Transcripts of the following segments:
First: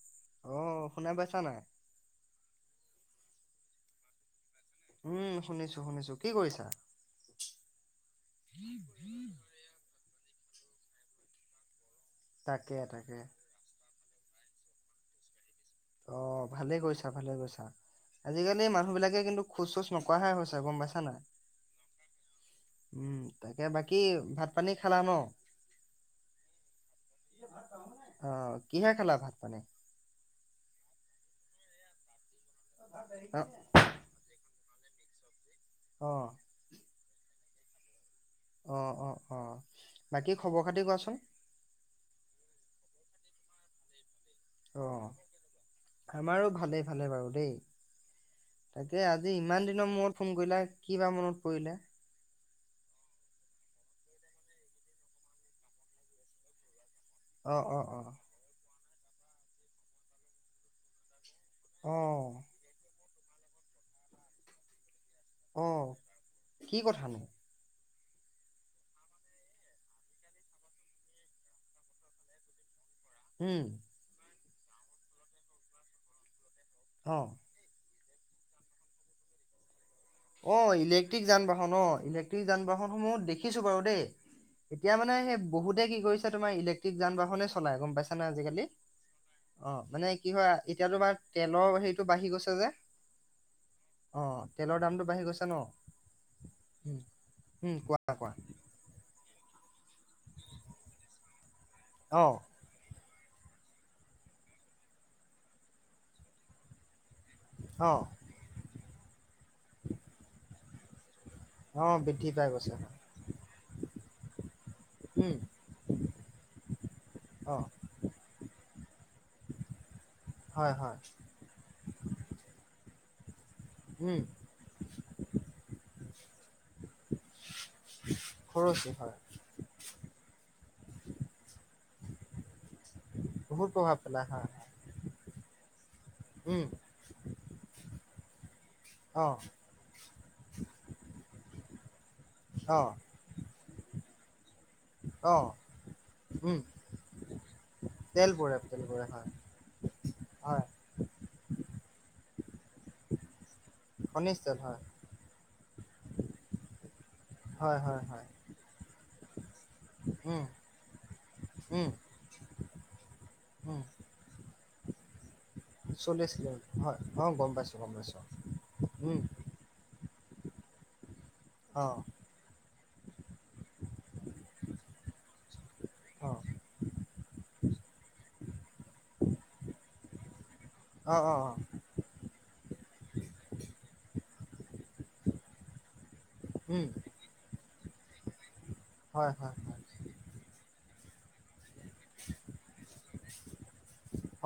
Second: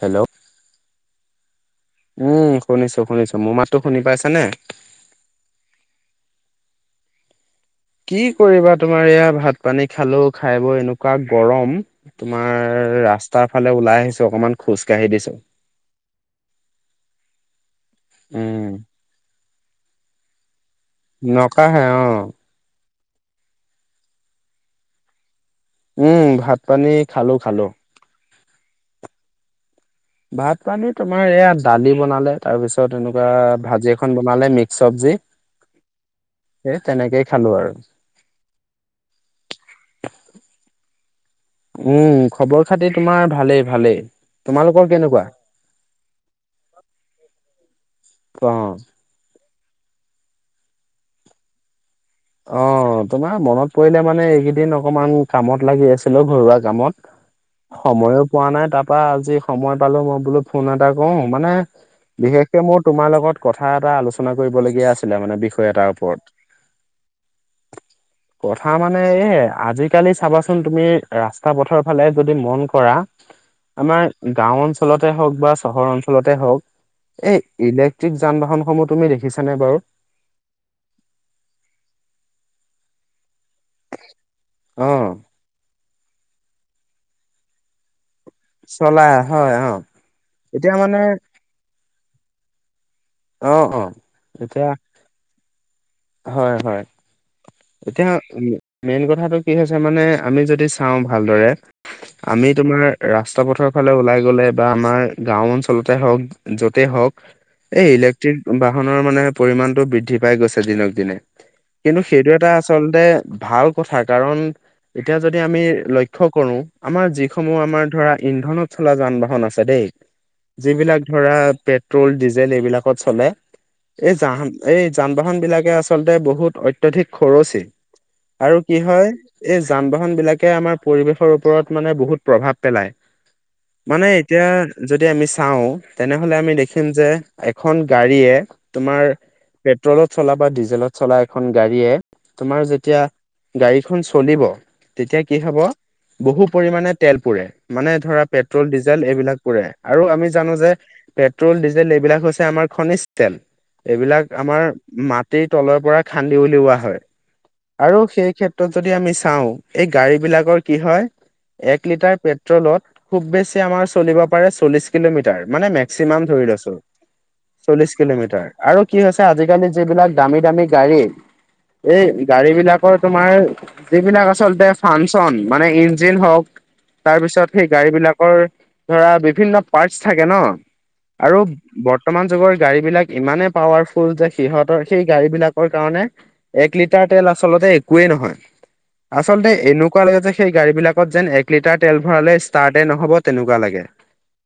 Hello. শুনোই পাইছা নে নাই? উম, শুনিছো শুনিছো, মোৰ মাততো শুনি পাইছানে? উম, শুনিছোঁ শুনিছোঁ। কি কৰিছা? কি কৰিবা তোমাৰ এইয়া ভাত পানী খালো, খাই বৈ এনেকুৱা গৰম। তাকে তোমাৰ তাকে ৰাস্তাৰ ফালে ওলাই আহিছোঁ, অকমান খোজ কাঢ়ি দিছো। অ', ভালেই কৰিছা, ভালেই কৰিছা, উম আজিকালি মানুহ বিলাকে কিন্তু খোজ-চোজ নকঢ়াই হৈছে, গম পাই নকাহেই অ'। উম, তাকে বাকি ভাত পানী খালা ন'? উম, ভাত-পানী খালোঁ খালোঁ। অ', কিহে খালা ভাত-পানি? ভাত পানী তোমাৰ এইয়া দালি বনালে, তাৰপিছত এনেকুৱা অ' ভাজি এখন বনালে মিক্স চবজি, অ' সেই তেনেকেই খালোঁ আৰু। অ', অ', অ', বাকি খবৰ খাতি কোৱাচোন? উম, খবৰ খাতি তোমাৰ ভালেই ভালেই। তোমালোকৰ অ', কেনেকুৱা আমাৰো ভালেই ভালেই বাৰু দেই। অ তাকেই আজি ইমান দিনৰ মূৰত ফোন কৰিলা, কিবা মনত পৰিলে? অ', তোমাৰ মনত পৰিলে মানে, এইকেইদিন অকমান কামত লাগি আছিলোঁ, ঘৰুৱা কামত। অ' অ' অ' সময়ো পোৱা নাই, তাৰপৰা আজি সময় পালো, মই বোলো ফোন এটা কৰো। মানে অ' বিশেষকে মোৰ তোমাৰ লগত কথা এটা আলোচনা কৰিবলগীয়া আছ ছিলে মানে, বিষয় অ' এটাৰ ওপৰত। কি কথানো? [inaudible] কথা মানে এই, আজিকালি চাবাচোন, তুমি ৰাস্তা পথাৰৰ ফালে যদি মন কৰা। উম, আমাৰ গাওঁ অঞ্চলতেই হওঁক বা চহৰ অঞ্চলতেই হওঁক, অ' এই ইলেক টিক যান-বাহনসমূহ তুমি দেখিছানে বাৰু? অ', ইলেক্ট্ৰিক যান-বাহন অ', ইলেক্ট্ৰিক যান-বাহন সমূহ দেখি শিকিছোঁ বাৰু দেই, এতিয়া অ', মানে সেই বহুতে কি কৰিছে, তোমাৰ ইলেক্ট্ৰিক যান-বাহনেই চলাই, গম পাইছা। মানে আজিকালি, চলাই হয় অ', মানে কি হয়? এতিয়া তোমাৰ তেলৰ হেৰি টো বাঢ়ি গৈছে যে। অ', অ', এতিয়া তেলৰ দামটো বাঢ়ি গৈছে ন'। হয়, হয়, উম উম এতিয়া কোৱা কোৱা মেইন কথাটো কি হৈছে মানে, আমি যদি চাওঁ ভালদৰে অ আমি তোমাৰ ৰাস্তা পথৰ ফালে ওলাই গ'লে বা আমাৰ গাঁও অঞ্চলতে হওক য'তে হওক অ এই ইলেক্ট্ৰিক বাহনৰ মানে পৰিমাণটো বৃদ্ধি পাই গৈছে দিনক দিনে। অ কিন্তু বৃদ্ধি সেইটো পাই এটা গৈছে আচলতে ভাল কথা, কাৰণ এতিয়া উম যদি আমি লক্ষ্য কৰো আমাৰ অ যিসমূহ আমাৰ ধৰা ইন্ধনত চলা যান বাহন আছে দেই হয় হয় যিবিলাক ধৰা পেট্ৰল, ডিজেল এইবিলাকত চলে, এই উম যান, এই যান-বাহন বিলাকে আচলতে বহুত অ' অত্যাধিক খৰচী, আৰু কি হয় এই যান বাহন বিলাকে আমাৰ পৰিৱেশৰ ওপৰত মানে বহুত প্ৰভাৱ পেলাই, বহুত প্ৰভাৱ মানে পেলাই এতিয়া হয় হয়। যদি আমি চাওঁ তেনেহ'লে আমি উম দেখিম যে এখন গাড়ীয়ে তোমাৰ অ পেট্ৰলত চলা বা ট্ৰলত চলা এখন গাড়ীয়ে তোমাৰ অ যেতিয়া গাড়ীখন চলিব তেতিয়া অ কি হ'ব বহু উম পৰিমাণে তেল পুৰে, মানে ধৰা তেল পৰে পেট্ৰল, তেল ডিজেল পৰে হয় এইবিলাক পুৰে আৰু আমি জানো হয় যে পেট্ৰল, ডিজেল এইবিলাক হৈছে আমাৰ খনিজ তেল এইবিলাক খনিজ তেল আমাৰ হয় ম তলৰ পৰা খান্দি উলিওৱা হয়। হয় আৰু হয় হয় সেই ক্ষেত্ৰত যদি আমি চাওঁ এই গাড়ী উম বিলাকৰ কি হয় এক উম লিটাৰ পেট্ৰলত খুব বেছি উম, আমাৰ চলিব পাৰে চল্লিশ কিলোমিটাৰ, মানে মেক্সিমাম চল্লিছ কিলোমিটাৰ হয় অ', গম পাইছোঁ গম চল্লিশ পাইছোঁ কিলোমিটাৰ, আৰু কি উম, হৈছে আজিকালি যিবিলাক দামী দামী গাড়ী, অ', এই গাড়ীবিলাক তোমাৰ যিবিলাক আচলতে ফাংচন মানে ইঞ্জিন অ', হওক তাৰপিছত সেই গাড়ী বিলাকৰ ধৰা বিভিন্ন পাৰ্টচ থাকে ন অ', অ', আৰু অ বৰ্তমান যুগৰ গাড়ী বিলাক ইমানেই পাৱাৰফুল যে সিহঁতৰ সেই গাড়ী বিলাকৰ কাৰণে এক উম, লিটাৰ তেল আচলতে একোৱেই নহয়। হয় আচলতে হয় হয় এনেকুৱা লাগে যে সেই গাড়ী বিলাকত যেন এক লিটাৰ তেল ভৰালে ষ্টাৰ্টএ নহ'ব তেনেকুৱা লাগে।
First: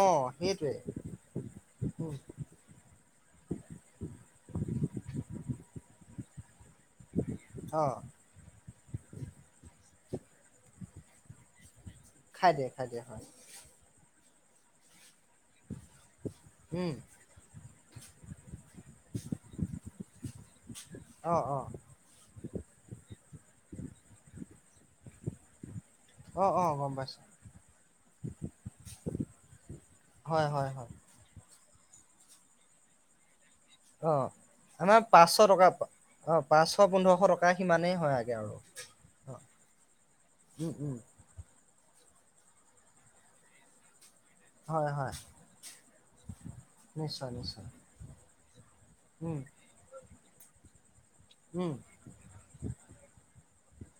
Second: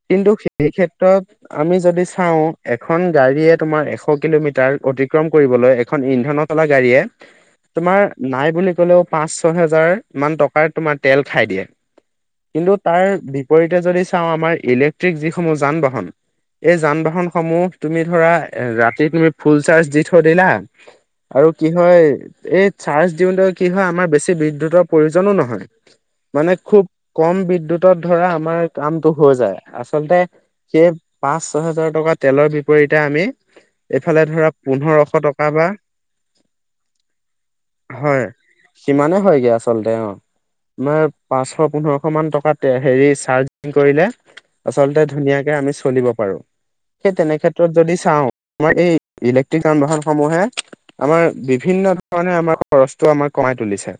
অ', কিন্তু সেই সেইটোৱে ক্ষেত্ৰত আমি যদি উম, চাওঁ এখন গাড়ীয়ে তোমাৰ এশ কিলোমিটাৰ অতি কৰিবলৈ এখন ইন্ধনত গাড়ীয়ে অ', তোমাৰ নাই বুলি কলেও পাঁচ ছয় হাজাৰ মান টকাৰ তোমাৰ তেল খাই দিয়ে, খাই দিয়ে কিন্তু খাই দিয়ে তাৰ হয় বিপৰীতে যদি চাওঁ আমাৰ ট্ৰিক যিসমূহ যান-বাহন এই উম, যান বাহনসমূহ তুমি ধৰা ৰাতি তুমি ফুল চাৰ্জ দি সৈদিনা অ', আৰু কি অ', হৈ এই চাৰ্জ দিওঁতে কি হৈ আমাৰ বেছি বিদ্যুতৰ প্ৰয়োজনো নহয়। মানে অ', অ', খুব গম পাইছোঁ কম বিদ্যুতত ধৰা আমাৰ কামটো হৈ যায়, আচলতে হয় হয় সেই হয় পাঁচ ছহেজাৰ টকা তেলৰ বিপৰীতে আমি এইফালে অ', ধৰা আমাৰ পোন্ধৰশ পাঁচশ বা টকা অ', পাঁচশ পোন্ধৰশ টকা সিমানেই হয় আগে আৰু সিমানে অ', হয়গে আচলতে অ উম, উম, আমাৰ প পাঁচশ পোন্ধৰশ মান টকা হেৰী কৰিলে হয় আচলতে হয় ধুনীয়াকে আমি চলিব পাৰো। সেই নিশ্চয় নিশ্চয় তেনেক্ষেত্ৰত যদি চাওঁ আমাৰ এই উম, ইলেকট্ৰিক যান বাহনসমূহে আমাৰ উম, বিভিন্ন ধৰণে আমাৰ খৰচটো আমাৰ কমাই তুলিছে।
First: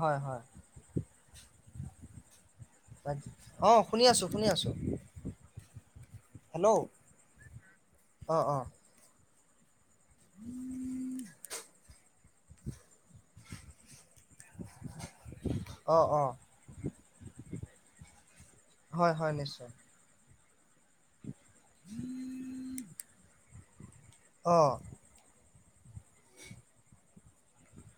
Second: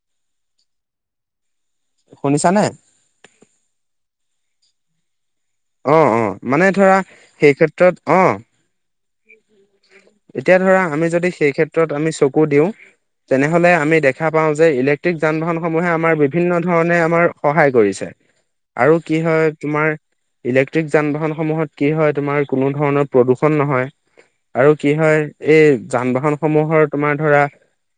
হয়, হয়। শুনিছানে অ', শুনি আছো, শুনি আছো। অ', অ', মানে ধৰা সেই ক্ষেত্ৰত অ', এতিয়া ধৰা আমি যদি সেই ক্ষেত্ৰত আমি চকু দিওঁ তেনেহ'লে আমি দেখা পাও যে ইলেক্ট্ৰিক যান বাহনসমূহে অ', আমাৰ অ', বিভিন্ন ধৰণে আমাৰ সহায় কৰিছে। আৰু কি হয় তোমাৰ ইলেক্ট্ৰিক যান বাহনসমূহত কি হয় তোমাৰ কোনো ধৰণৰ প্ৰদূষণ নহয়, অ', আৰু কি হয় এই যান বাহন সমূহৰ তোমাৰ ধৰা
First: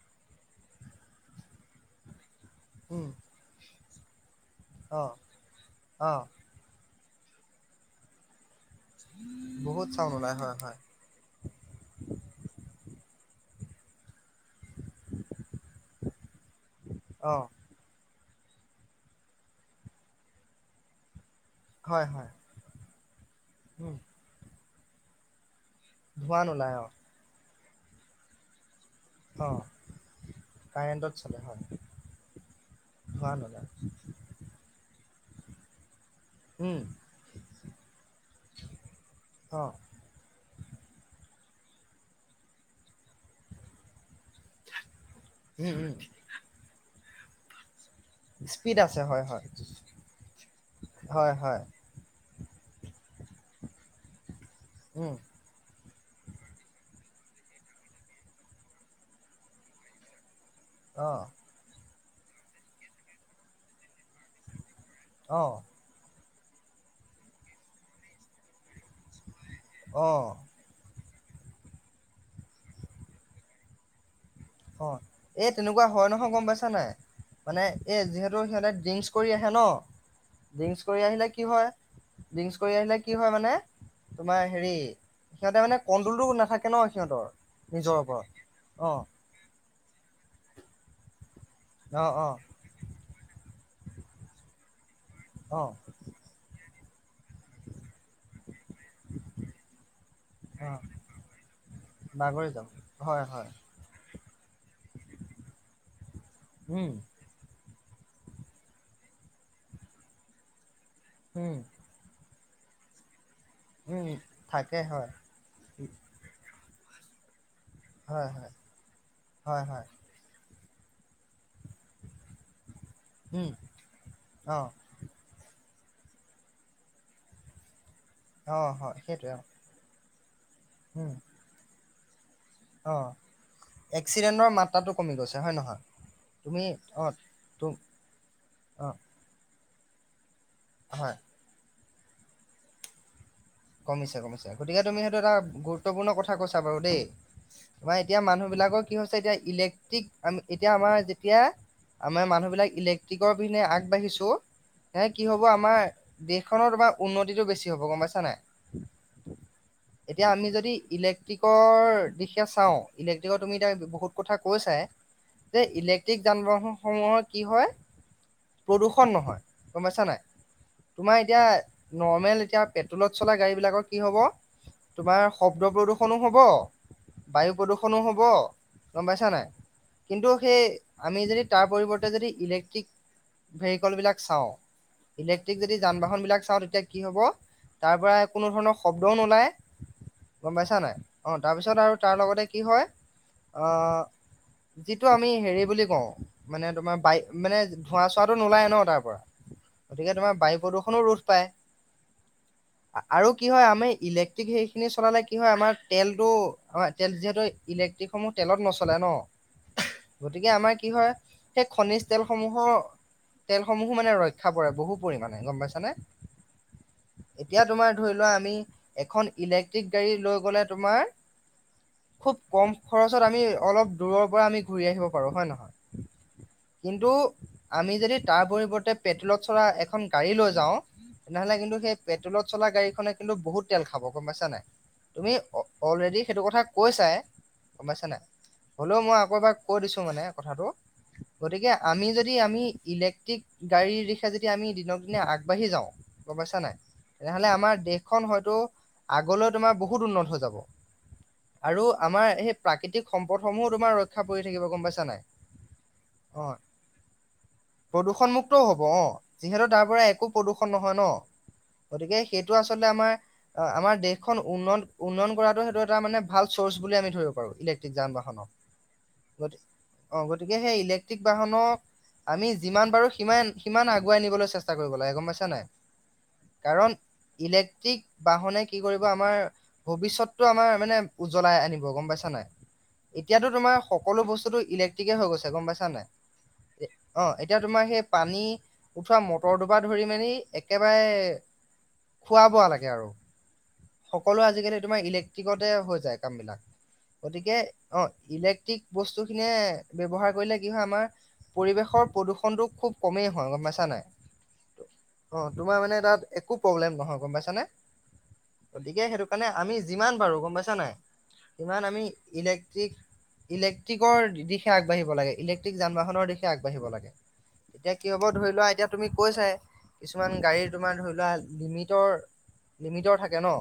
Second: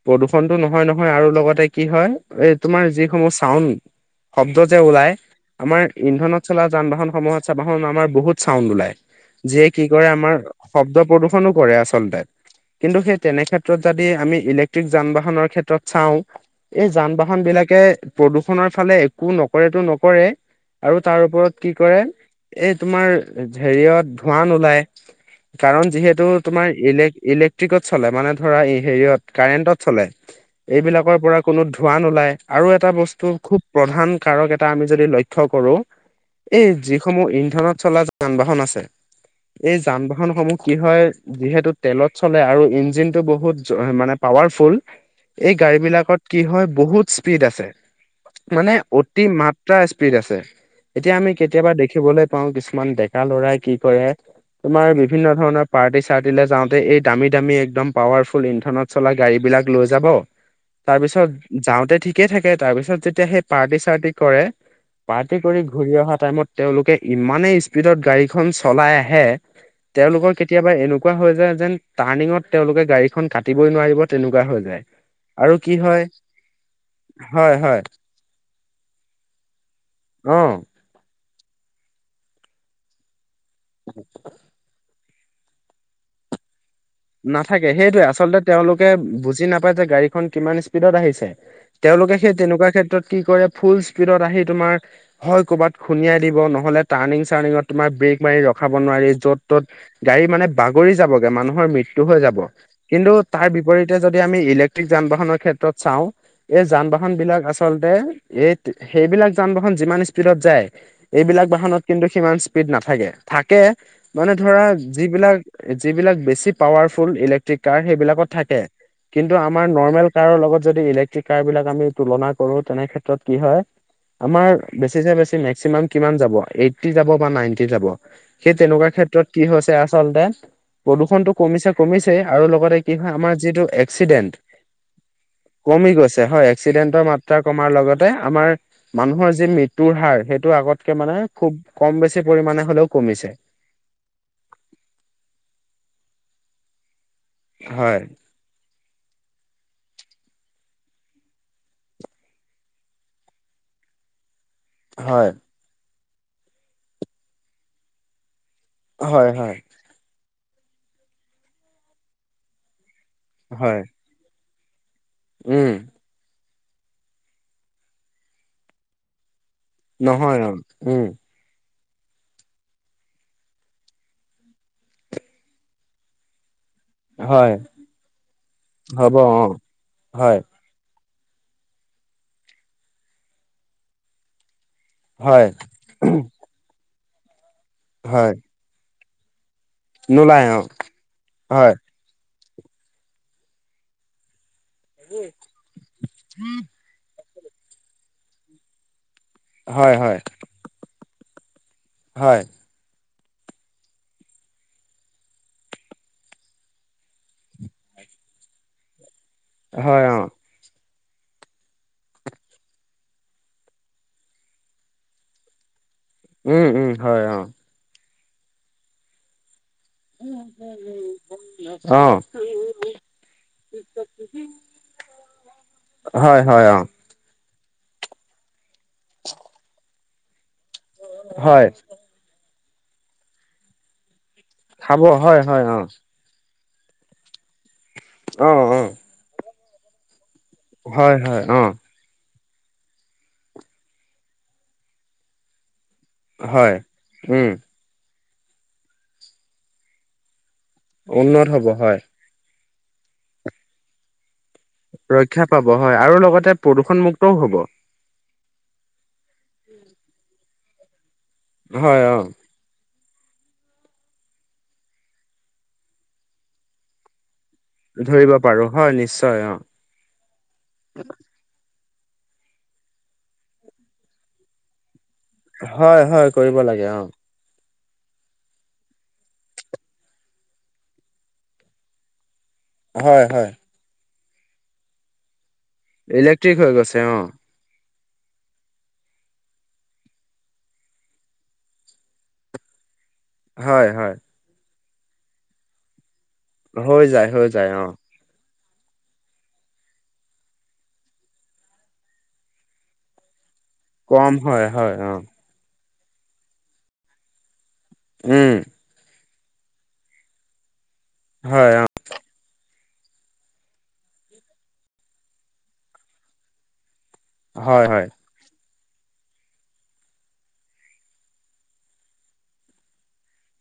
প্ৰদূষণটো নহয় নহয়, আৰু লগতে কি হয় এই তোমাৰ উম, যিসমূহ চাউণ্ড শব্দ যে অ', ওলাই আমাৰ অ', ইন্ধনত চলা যান বাহন সময়ত চাব হোন আমাৰ বহুত চাউন্ড ওলায়, যিয়ে কি বহুত কৰে চাউণ্ড ওলাই আমাৰ হয়, হয়, শব্দ প্ৰ কিনো কৰে আচলতে, কিন্তু তেনে ক্ষেত্ৰত যদি আমি ইলেক্ট্ৰিক যান বাহনৰ ক্ষেত্ৰত চাওঁ, এই যান বাহন অ', বিলাকে প্ৰদূষণৰ ফালে একো নকৰেতো নকৰে আৰু তাৰ ওপৰত কি কৰে হয়, হয়, এই তোমাৰ উম, হেৰিয়ত ধুৱা নুলাই কাৰণ, যিহেতু ধোঁৱা তোমাৰ নোলায় অ', ইলেক ইলেক ট্ৰিকত চলে মানে ধৰা এ হেৰিত অ', কাৰেণ্টত চলে। কাৰেণ্টত এইবিলাকৰ পৰা চলে হয়, কোনো ধোঁৱ নোলাই আৰু এটা ধোঁৱা বস্তু খুব নোলায়, প্ৰধান কাৰক এটা আমি যদি লক্ষ থ কৰোঁ এই উম, যিসমূহ ইন্ধনত চলা যান বাহন আছে, অ', এই যান বাহন সমূহ কি হয় যিহেতু তেলত চলে আৰু ইঞ্জিন বহুত মানে পাৱাৰফুল, এই উম, গাড়ী উম, বিলাকত কি হয় বহুত স্পীড আছে। মানে স্পীড আছে অতি হয়, হয়, মাত্ৰা স্পীড আছে। এতিয়া আমি হয়, হয়, কেতিয়াবা দেখিবলৈ পাওঁ কিছুমান ডেকা লৰাই কি কৰে তোমাৰ উম, বিভিন্ন ধৰণৰ চাৰ দিল যাওঁতে এই দামী দামী একদম পাৱাৰফুল ইন্ধনত চলা গাড়ী বিলাক লৈ যাব। অ', তাৰপিছত যাওঁতে ঠিকে থাকে তাৰপিছত যেতিয়া সেই পাৰ্টি চাৰ্টি কৰে, পাৰ্টি অ', কৰি ঘূৰি অহা টাইমত তেওঁলোকে ইমানে স্পীডত গাড়ীখন চলাই আহে তেওঁলোকৰ অ', কেতিয়াবা এনেকুৱা হয় যেন টাৰ্নিঙত তেওঁলোকে গাড়ীখন কাটিবই নোৱাৰিব তেনেকুৱা হৈ যায়। অ', এ আৰু কি তেনেকুৱা হয় নহয় গম পাইছা নাই? হয় মানে হয় এ যিহেতু সিহঁতে ড্ৰিংকচ কৰি আহে ন' অ ড্ৰিংকচ কৰি আহিলে কি হয় ড্ৰিংকচ কৰি আহিলে কি হয় মানে তোমাৰ হেৰি সিহঁতে মানে কন্দলটো নাথাকে ন সিহঁতৰ নাথাকে নিজৰ সেইটোৱে ওপৰত, আচলতে তেওঁলোকে অ', বুজি নাপায় যে গাড়ীখন কিমান স্পীডত আহিছে। অ', তেওঁলোকে সেই অ', তেনেকুৱা ক্ষেত্ৰত কি কৰে ফুল স্পীডত আহি তোমাৰ হয় অ', ক'ৰবাত খুনিয়ায় দিব নহলে টাৰ্ণিং চাৰ্ণিঙত তোমাৰ ব্ৰেক মাৰি ৰখ ৰখাব নোৱাৰি য'ত ত'ত গাড়ী মানে অ'। বাগৰি যাবগে মানুহৰ মৃত্যু হয় যাব, বাগৰি যাওঁ কিন্তু হয় তাৰ হয় বিপৰীতে যদি আমি ইলেক্ট্ৰিক যান বাহনৰ ক্ষেত্ৰত চাওঁ এই যান উম বাহন বিলাক আছে আচলতে, এই সেইবিলাক যান বাহন যিমান স্পীডত যায় এইবিলাক উম বাহনত কিন্তু সিমান নাথাকে থাকে উম মানে ধৰা থাকে হয় যিবিলাক যিবিলাক বেছি পাৱাৰফুল ইলেক কাৰ হয় সেইবিলাকত হয় থাকে, কিন্তু হয় আমাৰ হয় নৰ্মেল কাৰৰ লগত যদি ইলেক্ট্ৰিক কাৰ বিলাক আমি তুলনা কৰো তেনে ক্ষেত্ৰত কি উম হয় আমাৰ অ বেছিছে বেছি মেক্সিমাম কিমান যাব এইটি যাব বা নাইনটি যাব। সেই অ তেনেকুৱা হয় ক্ষেত্ৰত সেইটোৱে অ কি হৈছে আচলতে উম প্ৰদূষনটো কমিছে কমিছে আৰু লগতে কি অ হয় আমাৰ যিটো এক্সিডেন্ট এক্সিডেণ্টৰ মাত্ৰাটো কমি গৈছে হয় নহয় কমি গৈছে হয়, তুমি এক্সিডেন্টৰ অ মাত্ৰা কমাৰ তুম লগতে আমাৰ অ মানুহৰ যি মৃত্যু তোৰ হাৰ, সেইটো আগতকে হয় মানে খুব কম বেছি পৰিমাণে হলেও কমিছে। কমিছে কমিছে গতিকে তুমি সেইটো এটা গুৰুত্বপূৰ্ণ কথা কৈছা বাৰু দেই আমাৰ হয় এতিয়া মানুহ বিলাকৰ কি হৈছে এতিয়া ইলেক্ট্ৰিক আমি এতিয়া আমাৰ যেতিয়া আমাৰ মানুহ বিলাক ইলেক্ট্ৰিকৰ পিনে আগবাঢ়িছো এ কি হয় হব আমাৰ দেশখনৰ তোমাৰ উন্নতিটো বেছি হ'ব গম পাইছা নাই? হয়, হয়, এতিয়া আমি যদি ইলেক্ট্ৰিকৰ দিশে চাওঁ ইলেক্ট্ৰিকৰ তুমি হয় এতিয়া বহুত কথা কৈছাই। যে উম। ইলেক্ট্ৰিক যান বাহন সমূহৰ কি হয় প্ৰদূ্ষন নহয়। গম পাইছা নাই নহয় অ উম তোমাৰ এতিয়া নৰ্মেল এতিয়া পেট্ৰলত চলা গাড়ী বিলাকৰ কি হব তোমাৰ শব্দ প্ৰদূষনো হব বায়ু হয় প্ৰদূষণো হব, গম হ'ব পাইছা অ নাই কিন্তু হয় সেই আমি যদি তাৰ পৰিৱৰ্তে যদি ইলেক্ট্ৰিক ভেহিকল বিলাক চাওঁ হয় ইলেক্ট্ৰিক যদি যান বাহন বিলাক চাওঁ তেতিয়া কি হ'ব তাৰ পৰা হয় কোনো ধৰণৰ শব্দও নোলায় নোলায় অ গম পাইছা নাই অ হয় তাৰপিছত আৰু তাৰ লগতে কি হয় আ যিটো আমি হেৰি বুলি কওঁ মানে তোমাৰ বাই মানে ধোঁৱা চোৱাটো নোলায় ন তাৰ পৰা হয় গতিকে হয় তোমাৰ বায়ু প্ৰদূষণো ৰোধ পায়। হয়। আৰু কি হয় আমি ইলেক্ট্ৰিক সেইখিনি চলালে কি হয় আমাৰ তেলতটো হয় তেল যিহেতু ইলেক ট্ৰিকসমূহ তেলত নচলে ন। হয় অ'। গতিকে আমাৰ কি হয় সেই খনিজ তেলসমূহৰ তেলসমূহো মানে ৰক্ষা পৰে বহু পৰিমাণে। গম পাইছা নে? উম, উম। হয় অ এতিয়া তোমাৰ ধৰি লোৱা আমি এখন ইলেক্ট্ৰিক গাড়ী লৈ গ'লে তোমাৰ অ খুব কম খৰচত আমি অলপ দূৰৰ পৰা আমি ঘূৰি আহিব পাৰো হয় নে নহয়? হয়, হয়, অ'। কিন্তু আমি যদি তাৰ পৰিৱৰ্তে পেট্ৰলত চলা এখন গাড়ী লৈ যাওঁ তেনেহলে হয় কিন্তু সেই পেট্ৰলত চলা গাড়ীখনে কিন্তু বহুত তেল খাব গম পাইছা নাই। খাব তুমি হয় হয় অ অলৰেডি সেইটো কথা কৈ চাই গম পাইছে নাই। অ অ হ'লেও মই আকৌ এবাক কৈ দিছো মানে। কথাটো হয় হয় অ গতিকে আমি যদি আমি ইলেক্ট্ৰিক গাড়ীৰ দিশে যদি আমি দিনক দিনে আগবাঢ়ি যাওঁ গম পাইছা হয় নাই তেনেহলে উম আমাৰ দেশখন হয়তো আগলৈ তোমাৰ বহুত উন্নত হৈ যাব। উন্নত হ'ব আৰু হয়। আমাৰ সেই প্ৰাকৃতিক সম্পদসমূহো তোমাৰ ৰক্ষা পৰি থাকিব গম পাইছা নাই ৰক্ষা পাব হয় আৰু অ' লগতে প্ৰদূষণমুক্তও হ'ব। প্ৰদূষণমুক্তও হ'ব অ যিহেতু তাৰ পৰা একো প্ৰদূ্ষন নহয় ন হয় অ গতিকে সেইটো আচলতে আমাৰ অ' আমাৰ দেশখন উন্ন উন্নয়ন কৰাটো সেইটো এটা মানে ভাল চৰ্চ বুলি আমি ধৰি পাৰো ইলেকট্ৰনিক যান ধৰিব বাহনত। পাৰো হয় নিশ্চয় অ গতিকে সেই ইলেকট্ৰনিক বাহনৰ আমি যিমান পাৰো সিমান সিমান আগুৱাই নিবলৈ চেষ্টা কৰিব লাগে। গম পাইছা নাই হয়, হয় কৰিব লাগে। কাৰণ অ ই ইলেক্ট্ৰিক বাহনে কি কৰিব আমাৰ ভৱিষ্যততটো আমাৰ মানে উজ্বলাই আনিব গম পাইছা নাই। হয় এতিয়াতো হয় তোমাৰ সকলো বস্তুতটো ইলেক্ট্ৰিকে হৈ গৈছে গম পাইছা নাই ইলেক্ট্ৰিক হৈ গৈছে অ' এতিয়া তোমাৰ সেই পানী উঠোৱা মটৰটো পৰা ধৰি মেলি একেবাৰে খোৱা বোৱা লৈকে আৰু হয় হয় সকলো আজিকালি তোমাৰ ইলেক্ট্ৰিকতে হৈ যায়। কাম বিলাক হৈ যায় হৈ গতিকে যায় অ' ইলে টিক বস্তু খিনিয়ে ব্যৱহাৰ কৰিলে কি হয় আমাৰ পৰিৱেশৰ প্ৰদূষণতটো খুব কমেই হয় নাই কম হয় হয় অ'। তোমাৰ মানে তাত একো প্ৰব্লেম নহয় গম পাইছ নে উম গতিকে সেইটো কাৰণে আমি যিমান পাৰো গম পাইছা নাই হয় অ সিমান আমি ইলে ইলেক্ট্ৰিকৰ দিশে আগবাঢ়িব লাগে ইলেক্ট্ৰিক যান বাহনৰ দিশে আগবাঢ়িব লাগে। হয় তেতিয়া হয় কি হ'ব ধৰি লোৱা এতিয়া তুমি কৈ চাই কিছুমান গাড়ী তোমাৰ ধৰি লোৱা লিমিটৰ লিমিটৰ থাকে ন।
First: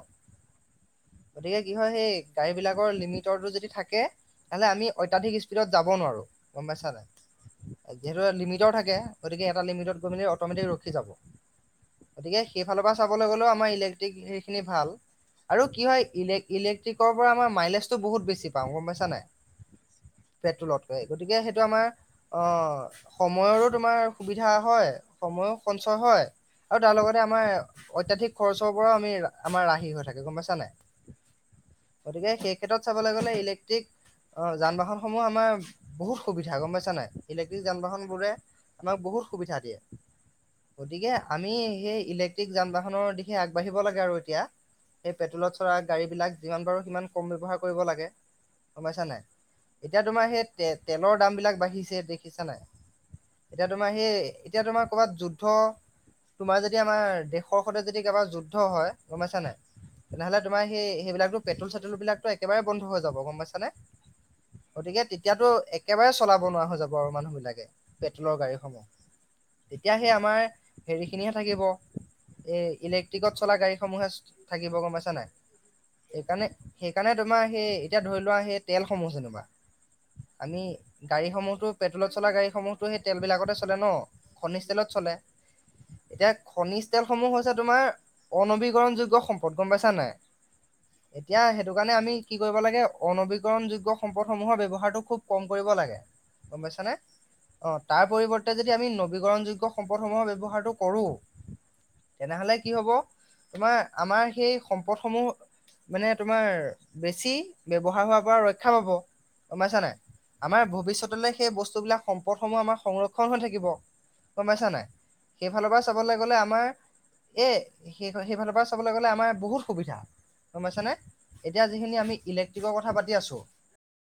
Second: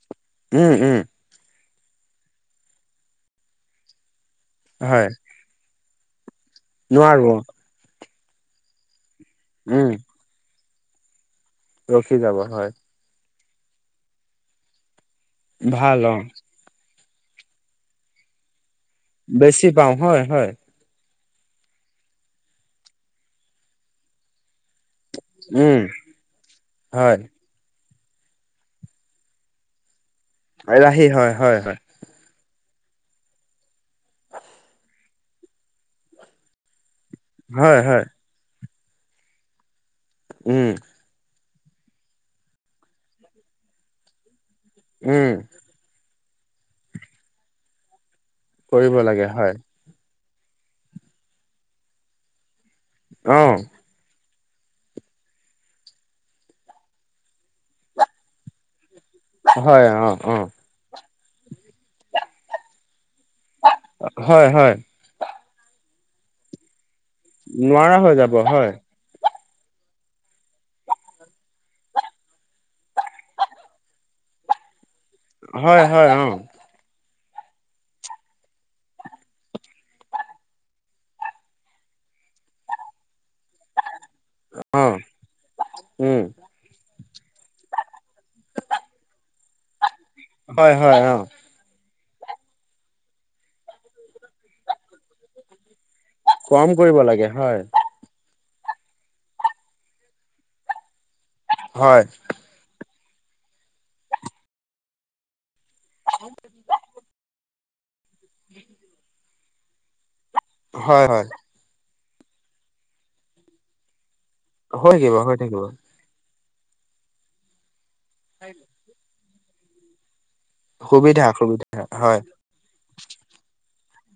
উম, উম। তেতিয়া কি হয় সেই গাড়ী বিলাকৰ লিমিটৰটো যদি থাকে তেনেহলে আমি হয় অত্যাধিক স্পীডত যাব নোৱাৰো গম পাইচা নোৱাৰো নাই। যিহেতু লিমিটৰ থাকে গতিকে এটা উম লিমিটত গৈ মেলি অট'মেটিক ৰখি যাব। ৰখি যাব গতিকে হয় সেইফালৰ পৰা চাবলৈ গ'লেও আমাৰ ইলেক্ট্ৰিক সেইখিনি ভাল আৰু কি ভাল হয় অ ইলে ইলেক টিকৰ পৰা আমাৰ মাইলেজ বহুত বেছি পাওঁ। পাইছা নাই বেছি পাওঁ হয় হয়। পেট্ৰলত লতকৈ গতিকে সেইটো আমাৰ অ সময়ৰো তোমাৰ সুবিধা। হয়, সময়ো উম সঞ্চয় হয়, আৰু তাৰ হয় লগতে আমাৰ অত্যাধিক খৰচৰ পৰাও, আমি আমাৰ ৰাহি হৈ থাকে। গম পাইছা নাই ৰাহি হয়, হয়, হয়। গতিকে সেই ক্ষেত্ৰত চাবলৈ গ'লে ইলেক্ট্ৰিক অ, যান বাহনসমূহ আমাৰ বহুত সুবিধা গম পাইছা নাই? ইলেক্ট্ৰিক হয় যান বাহন হয় বোৰে আমাক বহুত সুবিধা দিয়ে। উম গতিকে আমি সেই ইলেক্ট্ৰিক যান বাহনৰ দিশে আগবাঢ়িব লাগে আৰু, এতিয়া সেই উম পেট্ৰলত চলা গাড়ী বিলাক যিমান পাৰোঁ সিমান কম ব্যৱহাৰ কৰিব লাগে, গম কৰিব পাইছা নাই? লাগে হয় এতিয়া তোমাৰ সেই তে-তেলৰ দাম বিলাক বাঢ়িছে দেখিছা নাই? অ এতিয়া তোমাৰ সেই এতিয়া তোমাৰ কৰ'ৰবাত যুদ্ধ, তোমাৰ যদি আমাৰ দেশৰ সৈতে যদি কাৰবাৰ যুদ্ধ হয়- গম পাইছা নাই? হয় অ অ তেনেহ'লে তোমাৰ সেই সেইবিলাকো পেট্ৰল চেট্ৰল বিলাকতো একেবাৰে বন্ধ হৈ যাব। যাব, গম পাইছা নে? হয় হয় গতিকে তেতিয়াতো একেবাৰে চলাব নোৱাৰা হৈ যাব। মানুহ বিলাকে, নোৱাৰা হৈ যাব পেট্ৰলৰ হয় গাড়ীসমূহ, তেতিয়া সেই আমাৰ হেৰি খিনিহে থাকিব, এই ইলেক্ট্ৰিকত চলা গাড়ী সমসমূহে থাকিব, গম পাইছা ছা নাই? হয় হয় অ সেইকাৰণে-সেইকাৰণে তোমাৰ সেই এতিয়া ধৰি লোৱা সেই তেলসমূহ যেনিবা আমি গাড়ীসমূহতো পেট্ৰলত চলা গাড়ীসমূহতো সেই তেল বিলাকতে চলে ন', খনিজ অ তেলত চ লে। উম এতিয়া খনিজ তেলসমূহ হৈছে তোমাৰ অনবীকৰণ যোগ্য সম্পদ, গম পাইছা নাই? হয় হয় অ এতিয়া সেইটো কাৰণে আমি কি কৰিব লাগে, অনবীকৰণ যোগ্য সম্পদ সমূহৰ ব্যৱহাৰটো খুব কম কৰিব লাগে। কম কৰিব লাগে হয়। এতিয়া যদি আমি নবীকৰণ যোগ্য সম্পদসমূহৰ ব্যৱহাৰটো কৰো, হয় তেনেহলে কি হব তোমাৰ আমাৰ সেই সম্পদ সমূহ মানে তোমাৰ বেছি ব্যৱহাৰ হোৱাৰ পৰা ৰক্ষা পাব, গম পাইছা নাই? আমাৰ হয় হয় ভৱিষ্যতলৈ সেই বস্তুবিলাক সম্পদসমূহ আমাৰ সংৰক্ষণ হৈ থাকিব। গম পাইছা নাই? হৈ থাকিব হৈ থাকিব সেইফালৰ পৰা চাবলৈ গলে তোমাৰ এই সে-সেইফালৰ পৰা চাবলৈ গলে আমাৰ বহুত সুবিধা। গম পাইছানে? সুবিধা এতিয়া সুবিধা যিখিনি আমি হয় ইলে্ট্ৰিকৰ কথা পাতি আছো